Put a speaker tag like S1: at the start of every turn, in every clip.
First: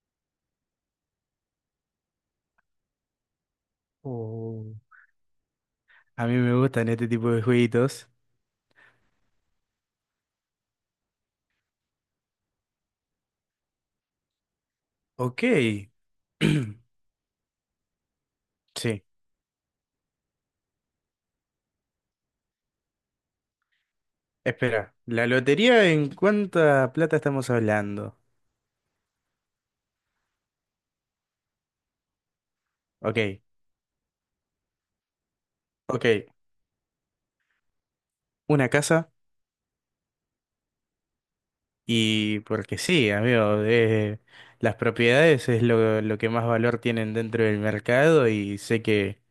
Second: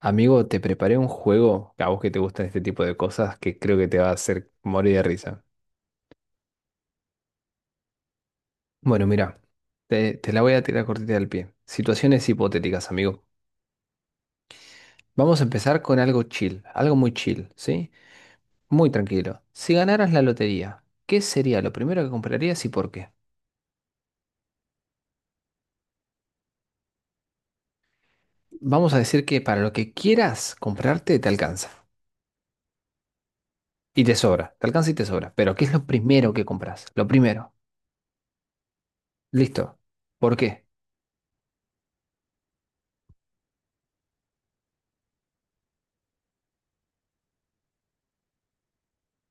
S1: Amigo, te preparé un juego a vos que te gustan este tipo de cosas que creo que te va a hacer
S2: Oh,
S1: morir de risa.
S2: a mí me gustan este tipo de jueguitos.
S1: Bueno, mira, te la voy a tirar cortita del pie. Situaciones hipotéticas, amigo. Vamos
S2: Ok.
S1: a empezar con algo chill, algo muy chill, ¿sí? Muy
S2: Sí.
S1: tranquilo. Si ganaras la lotería, ¿qué sería lo primero que comprarías y por qué?
S2: Espera, ¿la lotería en cuánta plata estamos hablando?
S1: Vamos a decir que para lo que quieras comprarte te alcanza.
S2: Ok.
S1: Y te sobra, te alcanza y te sobra. Pero ¿qué es lo
S2: Ok.
S1: primero que compras? Lo primero.
S2: Una casa.
S1: Listo. ¿Por qué?
S2: Y porque sí, amigo. Las propiedades es lo que más valor tienen dentro del mercado y sé que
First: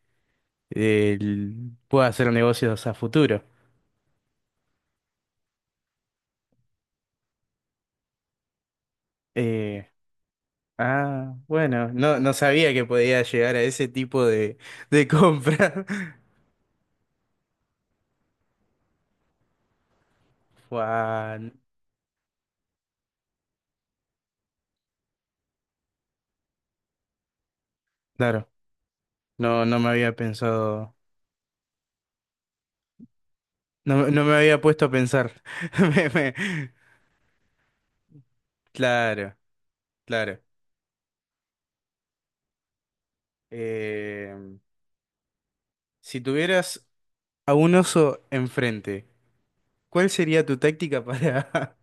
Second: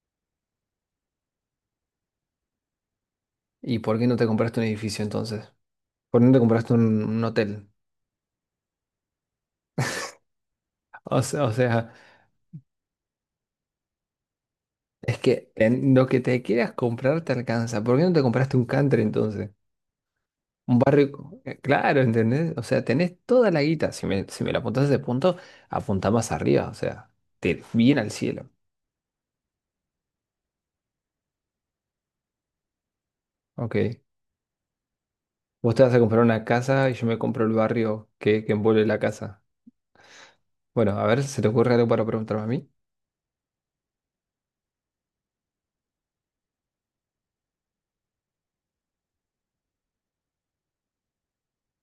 S2: puedo hacer negocios a futuro.
S1: ¿Y por qué no te compraste un edificio entonces? ¿Por dónde compraste un hotel?
S2: Eh,
S1: O sea, o
S2: bueno.
S1: sea,
S2: No, no sabía que podía llegar a ese tipo de
S1: es que
S2: compra.
S1: en lo que te quieras comprar te alcanza. ¿Por qué no te compraste un country entonces? Un barrio,
S2: Guau,
S1: claro, ¿entendés? O sea, tenés toda la guita. Si me la apuntás a ese punto, apuntá más arriba, o sea, te, bien al
S2: claro,
S1: cielo.
S2: no, no me había pensado, no,
S1: Ok.
S2: me no me había puesto a pensar.
S1: Vos te vas a
S2: Me-
S1: comprar
S2: me-
S1: una casa y yo me compro el barrio que envuelve la
S2: Claro,
S1: casa.
S2: claro.
S1: Bueno, a ver, ¿se te ocurre algo para preguntarme a mí?
S2: Eh, si tuvieras a un oso enfrente, ¿cuál sería tu táctica para,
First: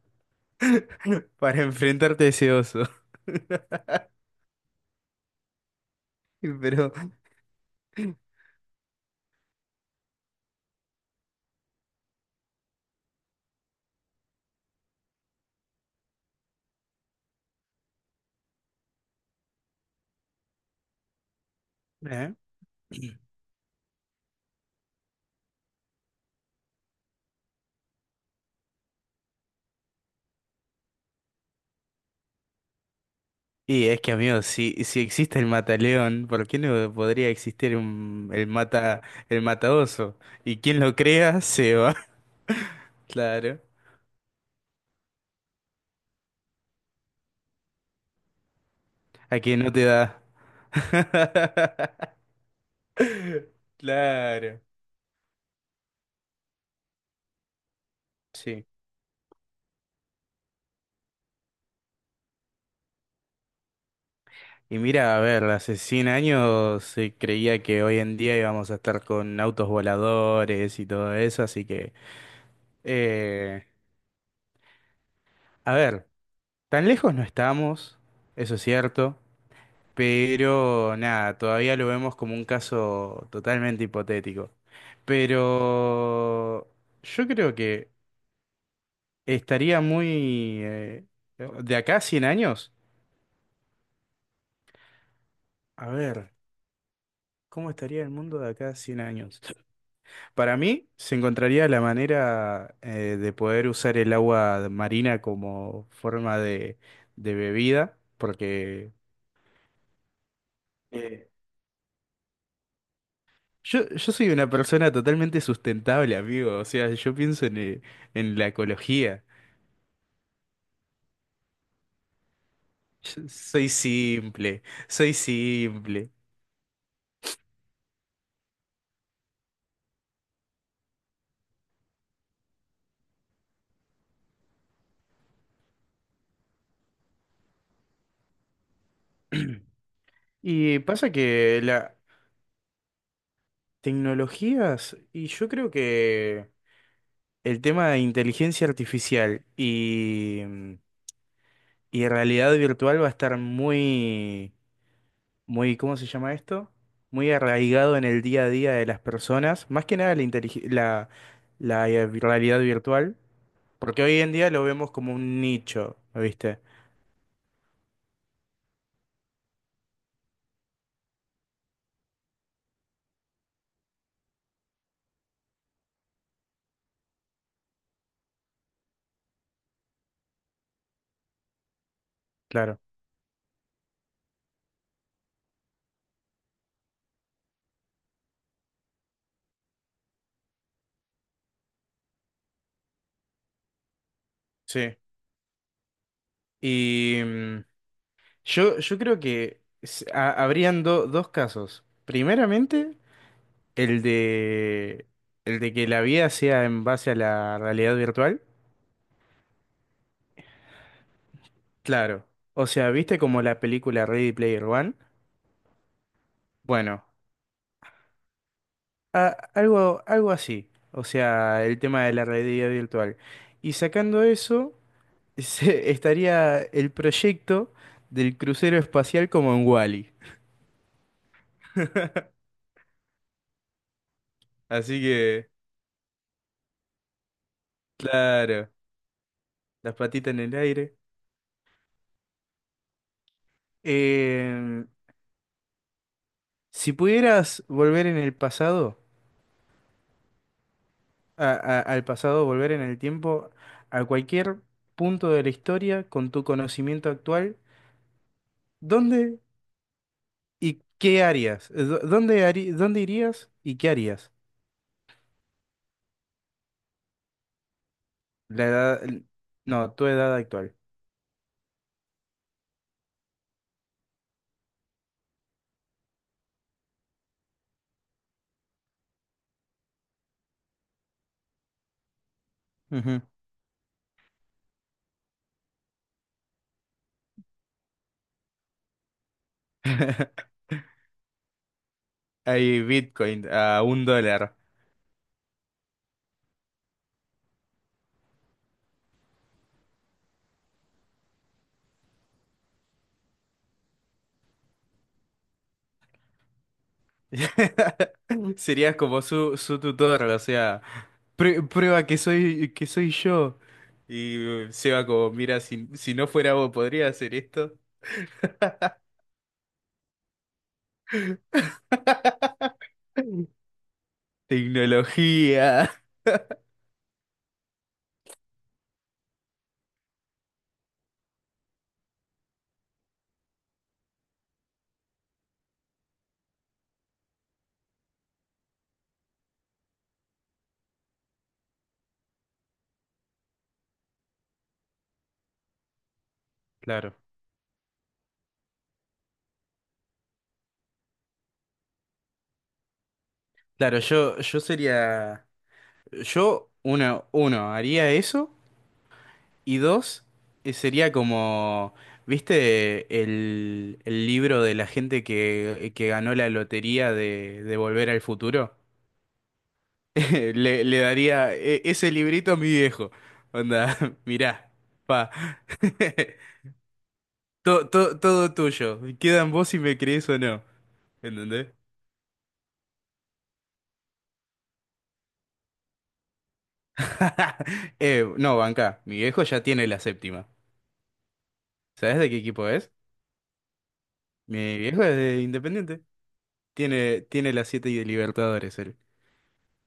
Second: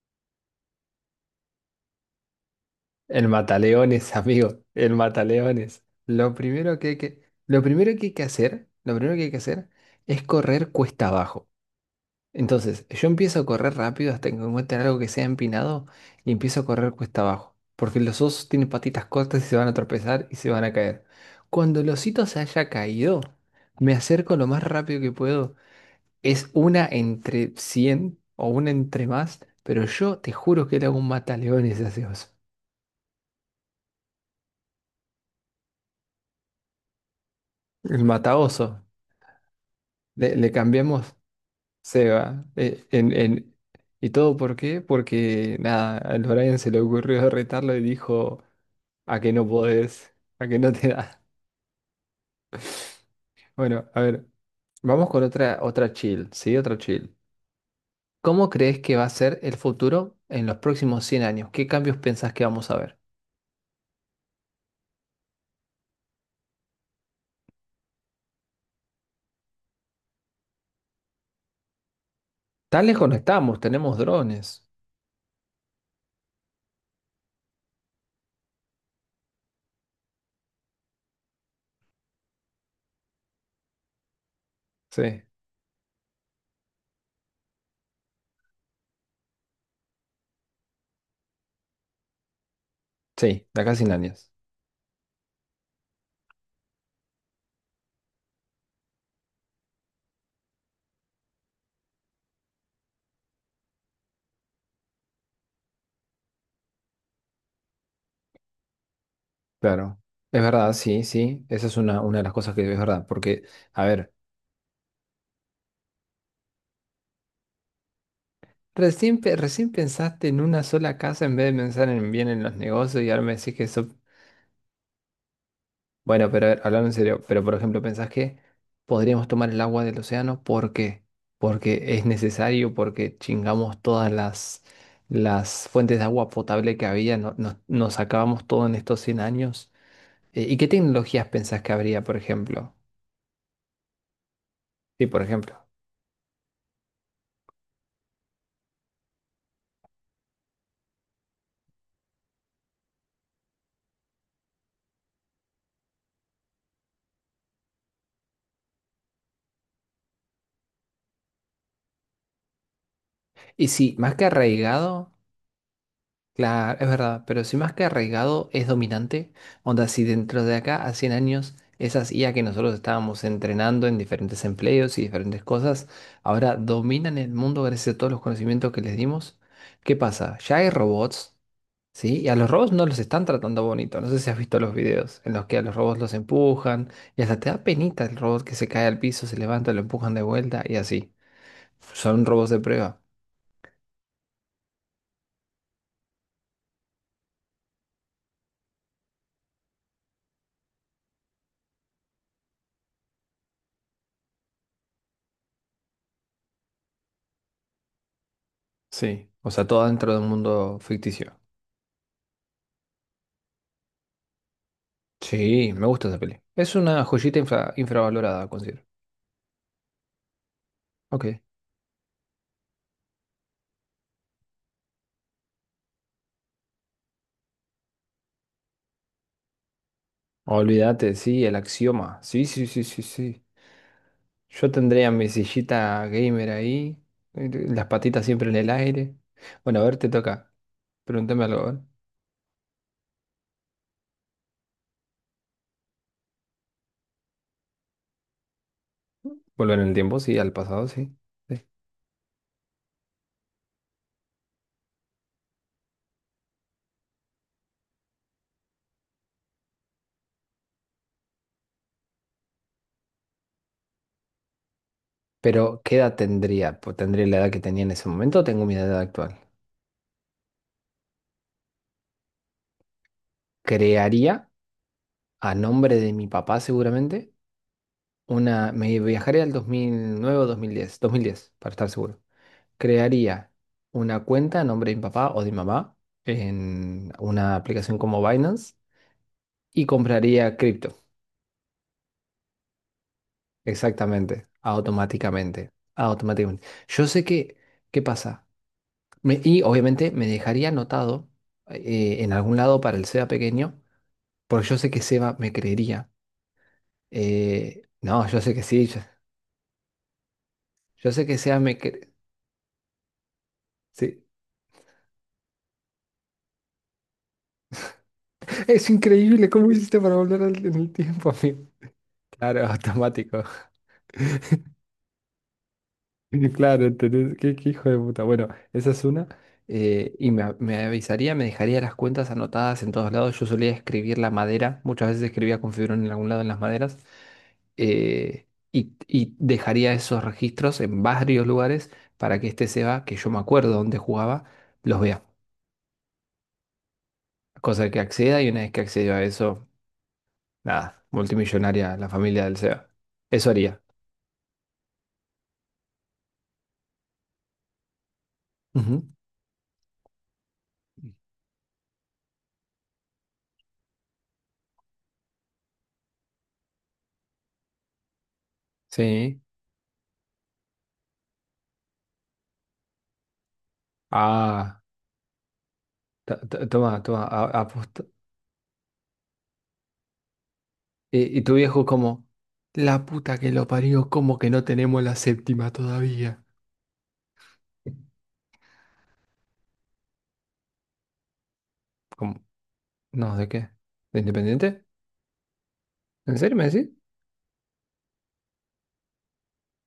S2: para enfrentarte a ese oso?
S1: El mataleones, amigo, el mataleones. Lo primero que
S2: Pero,
S1: hay que, lo primero que hay que hacer, lo primero que hay que hacer es correr cuesta abajo. Entonces, yo empiezo a correr rápido hasta que encuentre algo que sea empinado y empiezo a correr cuesta abajo. Porque los osos tienen patitas cortas y se van a tropezar y se van a caer. Cuando el osito
S2: ¿eh?
S1: se haya caído, me acerco lo más rápido que puedo. Es una entre 100 o una entre más, pero yo te juro que le hago un mataleones a ese oso.
S2: Y es que, amigo, si existe el mataleón, ¿por qué no podría existir
S1: El mataoso,
S2: el mataoso?
S1: le
S2: Y quien lo
S1: cambiamos
S2: crea se va.
S1: Seba.
S2: Claro.
S1: ¿Y todo por qué? Porque nada, al Brian se le ocurrió retarlo y dijo, a que no
S2: Aquí no te
S1: podés,
S2: da.
S1: a que no te da. Bueno, a ver,
S2: Claro,
S1: vamos con otra chill, ¿sí? Otra chill. ¿Cómo
S2: sí.
S1: crees que va a ser el futuro en los próximos 100 años? ¿Qué cambios pensás que vamos a ver?
S2: Y mira, a ver, hace 100 años se creía que hoy en día íbamos a estar con autos voladores y todo eso, así que...
S1: Tan lejos no estamos,
S2: eh,
S1: tenemos drones.
S2: a ver, tan lejos no estamos, eso es cierto, pero nada, todavía lo vemos como un caso totalmente hipotético.
S1: Sí,
S2: Pero yo creo que estaría muy... de acá a 100 años,
S1: sí, de acá a 100 años.
S2: a ver. ¿Cómo estaría el mundo de acá a 100 años? Para mí, se encontraría la manera de poder usar el agua marina como forma de bebida, porque
S1: Claro. Es verdad, sí,
S2: eh,
S1: sí. Esa es una de las cosas que es verdad. Porque, a
S2: yo, yo
S1: ver.
S2: soy una persona totalmente sustentable, amigo. O sea, yo pienso en la
S1: Recién,
S2: ecología.
S1: recién pensaste en una sola casa en vez de pensar en bien en los negocios y ahora
S2: Yo
S1: me decís que
S2: soy
S1: eso...
S2: simple, soy simple.
S1: Bueno, pero a ver, hablando en serio, pero por ejemplo, ¿pensás que podríamos tomar el agua del océano? ¿Por qué? Porque es necesario, porque chingamos todas las fuentes de agua potable que había, nos acabamos todo en estos 100 años. ¿Y qué
S2: Y pasa
S1: tecnologías pensás
S2: que
S1: que
S2: las
S1: habría, por ejemplo?
S2: tecnologías,
S1: Sí, por
S2: y yo
S1: ejemplo.
S2: creo que el tema de inteligencia artificial y y realidad virtual va a estar muy, muy, ¿cómo se llama esto? Muy arraigado en el día a día de las personas, más que nada la realidad virtual,
S1: Y sí,
S2: porque
S1: más
S2: hoy
S1: que
S2: en día lo vemos
S1: arraigado.
S2: como un nicho, ¿viste?
S1: Claro, es verdad, pero si más que arraigado es dominante, onda, si dentro de acá a 100 años esas IA que nosotros estábamos entrenando en diferentes empleos y diferentes cosas, ahora dominan el mundo gracias a todos los conocimientos que les dimos, ¿qué pasa? Ya hay robots, ¿sí? Y a los robots
S2: Claro,
S1: no los están tratando bonito, no sé si has visto los videos en los que a los robots los empujan y hasta te da penita el robot que se cae al piso, se levanta, lo empujan de vuelta y así. Son robots de prueba,
S2: sí. Y yo, yo creo que habrían dos casos. Primeramente, el de, el de que la vida sea en base a la realidad virtual.
S1: sí, o sea, todo dentro de un mundo ficticio.
S2: Claro. O sea, ¿viste como la película Ready Player One?
S1: Sí, me gusta esa peli. Es una
S2: Bueno,
S1: joyita infravalorada, considero.
S2: a- algo, algo así. O
S1: Ok.
S2: sea, el tema de la realidad virtual. Y sacando eso, estaría el proyecto del crucero espacial como en Wall-E.
S1: Olvídate, sí, el axioma. Sí, sí, sí, sí, sí. Yo
S2: Así
S1: tendría mi
S2: que,
S1: sillita gamer ahí, las patitas siempre en
S2: claro,
S1: el aire. Bueno, a
S2: las
S1: ver, te
S2: patitas en
S1: toca.
S2: el aire.
S1: Pregúntame algo, a ver.
S2: Eh, si pudieras volver en el pasado,
S1: Volver en el tiempo, sí, al pasado, sí. Sí.
S2: al pasado, volver en el tiempo, a cualquier punto de la historia con tu conocimiento actual, ¿dónde y qué harías? ¿Dónde dónde irías y qué harías?
S1: Pero, ¿qué edad tendría? Pues, ¿tendría la edad que tenía en ese momento o tengo
S2: La
S1: mi edad
S2: edad, el-
S1: actual?
S2: no, tu edad actual.
S1: Crearía, a nombre de mi papá seguramente, una... Me viajaría al 2009 o dos mil diez. Dos mil diez, para estar seguro.
S2: Ujú.
S1: Crearía una cuenta a nombre de mi papá o de mi mamá en una aplicación como Binance y compraría cripto.
S2: Hay Bitcoin a un
S1: Exactamente,
S2: dólar.
S1: automáticamente, automáticamente. Yo sé que, ¿qué pasa? Y obviamente me dejaría anotado en algún lado para el Seba pequeño, porque yo sé que Seba me creería. No, yo sé que sí,
S2: Serías
S1: yo,
S2: como su tutor, o sea,
S1: yo sé que Seba me
S2: Prueba
S1: cree.
S2: que soy yo."
S1: Sí.
S2: Y Seba como, mira, si, si no fuera vos, ¿podría hacer esto?
S1: Es increíble cómo hiciste para volver en el tiempo, amigo. Claro, automático.
S2: Tecnología.
S1: Claro, entonces, qué hijo de puta. Bueno, esa es una. Y me avisaría, me dejaría las cuentas anotadas en todos lados. Yo solía escribir la madera, muchas veces escribía con fibrón en algún lado en las maderas. Y dejaría esos registros en varios lugares para que este Seba, que yo me acuerdo dónde jugaba, los vea.
S2: Claro.
S1: Cosa que acceda y una vez que acceda a eso, nada, multimillonaria la familia del Seba. Eso haría.
S2: Claro, yo sería, yo, uno, haría eso.
S1: Ujú.
S2: Y dos, sería como, ¿viste el libro de la gente que ganó la lotería de Volver al Futuro?
S1: Sí.
S2: Le daría ese librito a mi viejo. Onda, mirá,
S1: Ah,
S2: pa.
S1: toma, toma,
S2: Todo, todo, todo tuyo. Queda en vos si me crees o no.
S1: Y, y tu
S2: ¿Entendés?
S1: viejo como, la puta que lo parió, ¿cómo que no tenemos la séptima todavía?
S2: No, banca. Mi viejo ya tiene la séptima. ¿Sabés de qué
S1: Como,
S2: equipo es?
S1: no, ¿de qué? ¿De
S2: Mi
S1: Independiente?
S2: viejo es de Independiente.
S1: ¿En serio me decís?
S2: Tiene, tiene las siete y de Libertadores, él.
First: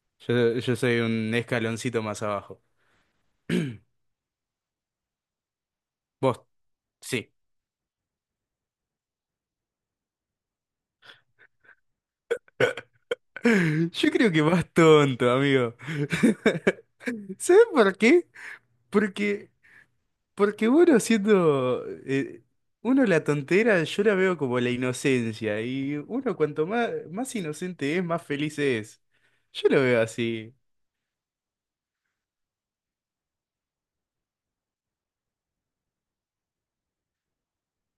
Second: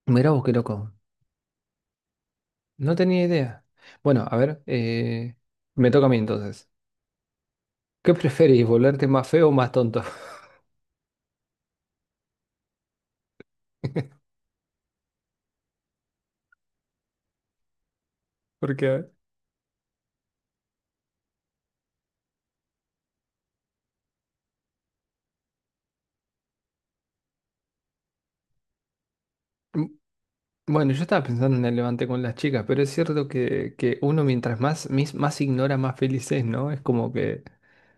S1: Mirá vos qué
S2: Yo
S1: loco.
S2: soy un escaloncito más abajo.
S1: No tenía idea. Bueno, a ver, me toca a mí
S2: Vos,
S1: entonces.
S2: sí.
S1: ¿Qué preferís, volverte más feo o más tonto?
S2: Yo creo que vas tonto, amigo. ¿Sabes por qué?
S1: Porque, a ver,
S2: Porque, porque bueno, siendo uno la tontera, yo la veo como la inocencia. Y uno cuanto más inocente es, más feliz es. Yo lo
S1: m-
S2: veo así.
S1: bueno, yo estaba pensando en el levante con las chicas, pero es cierto que uno mientras más, más ignora, más feliz es, ¿no? Es como que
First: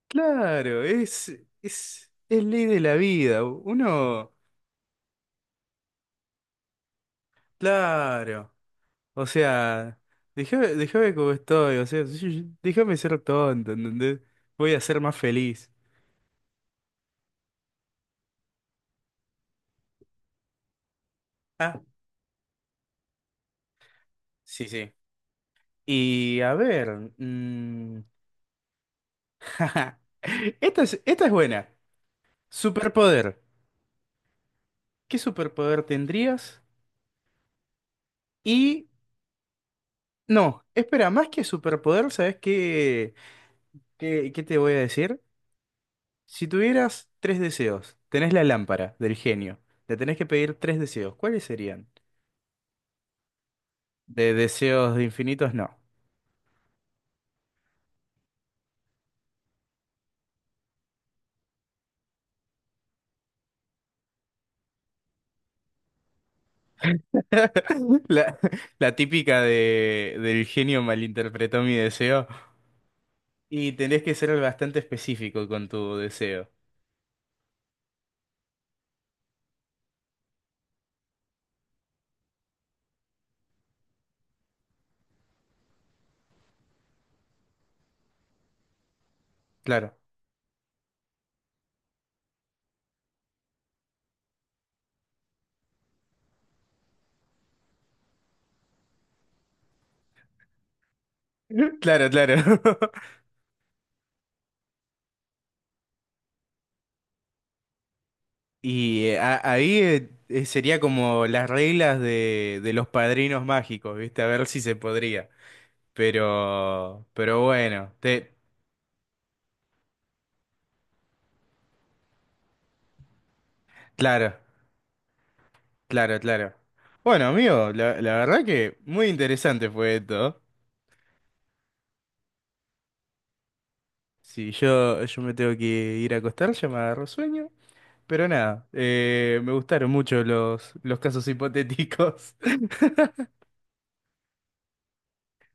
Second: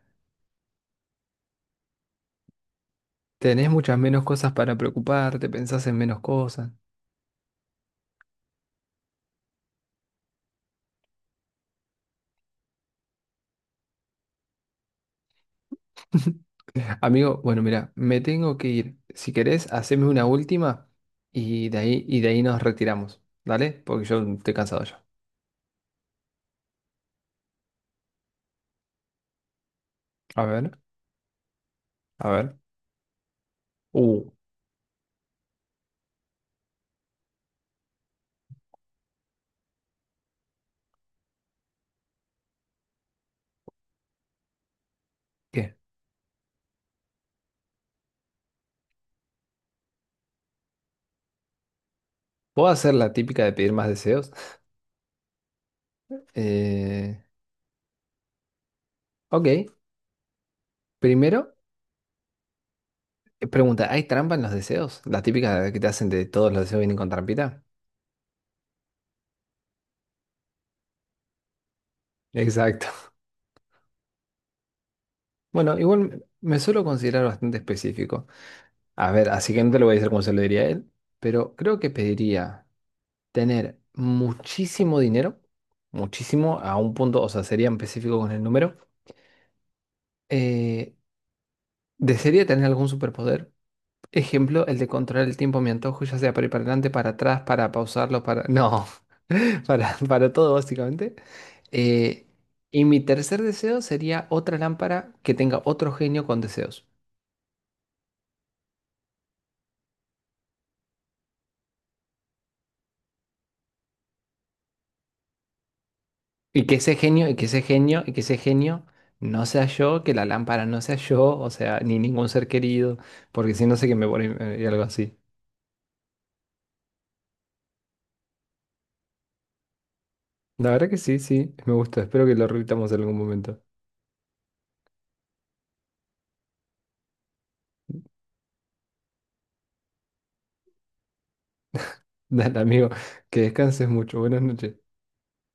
S2: Claro, es ley de la vida.
S1: tenés muchas menos
S2: Uno,
S1: cosas para preocuparte, pensás en menos cosas.
S2: claro. O sea, déjame, déjame como estoy, o sea, déjame ser tonto, ¿entendés? Voy a ser más feliz.
S1: Amigo, bueno, mira, me tengo que ir. Si querés, haceme una última
S2: Ah,
S1: y de ahí nos retiramos. ¿Dale? Porque yo estoy
S2: sí,
S1: cansado
S2: sí.
S1: ya.
S2: Y a ver, jaja,
S1: A ver,
S2: esta es, esta es buena.
S1: a ver.
S2: Superpoder.
S1: Uh,
S2: ¿Qué superpoder tendrías? Y no, espera, más que superpoder, ¿sabes qué te voy a decir?
S1: ¿Qué?
S2: Si tuvieras 3 deseos, tenés la lámpara del genio, le tenés que pedir 3 deseos, ¿cuáles serían?
S1: ¿Puedo hacer la típica de pedir más deseos?
S2: De deseos infinitos, no.
S1: Eh, ok. Primero, pregunta, ¿hay trampa en los deseos? La típica de que te hacen de todos los deseos vienen con trampita.
S2: La, la típica de, del genio malinterpretó mi deseo.
S1: Exacto.
S2: Y tenés que ser bastante específico con
S1: Bueno,
S2: tu
S1: igual
S2: deseo.
S1: me suelo considerar bastante específico. A ver, así que no te lo voy a decir como se lo diría a él, pero creo que pediría. Tener muchísimo dinero, muchísimo a un punto, o sea, sería específico con el número.
S2: Claro.
S1: Eh, Desearía tener algún superpoder. Ejemplo, el de controlar el tiempo a mi antojo, ya sea para ir para adelante, para atrás, para pausarlo, para... No, para todo básicamente.
S2: Claro,
S1: Eh,
S2: claro.
S1: y mi tercer deseo sería otra lámpara que tenga otro genio con deseos.
S2: Y a- ahí sería como las reglas de los padrinos mágicos, ¿viste? A ver si se podría. Pero bueno,
S1: Y que ese genio no sea yo, que la lámpara no sea yo, o sea, ni ningún ser querido, porque si no sé que me voy a
S2: claro,
S1: morir, y algo así.
S2: claro, claro. Bueno, amigo, la verdad que muy interesante fue esto.
S1: La verdad que sí, sí, me gusta. Espero que lo repitamos en algún momento.
S2: Si yo, yo me tengo que ir a acostar, ya me agarro sueño. Pero nada, me gustaron mucho los casos hipotéticos.
S1: Dale, amigo, que descanses mucho. Buenas noches.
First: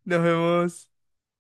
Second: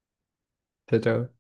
S2: Nos vemos.
S1: Chao, chao.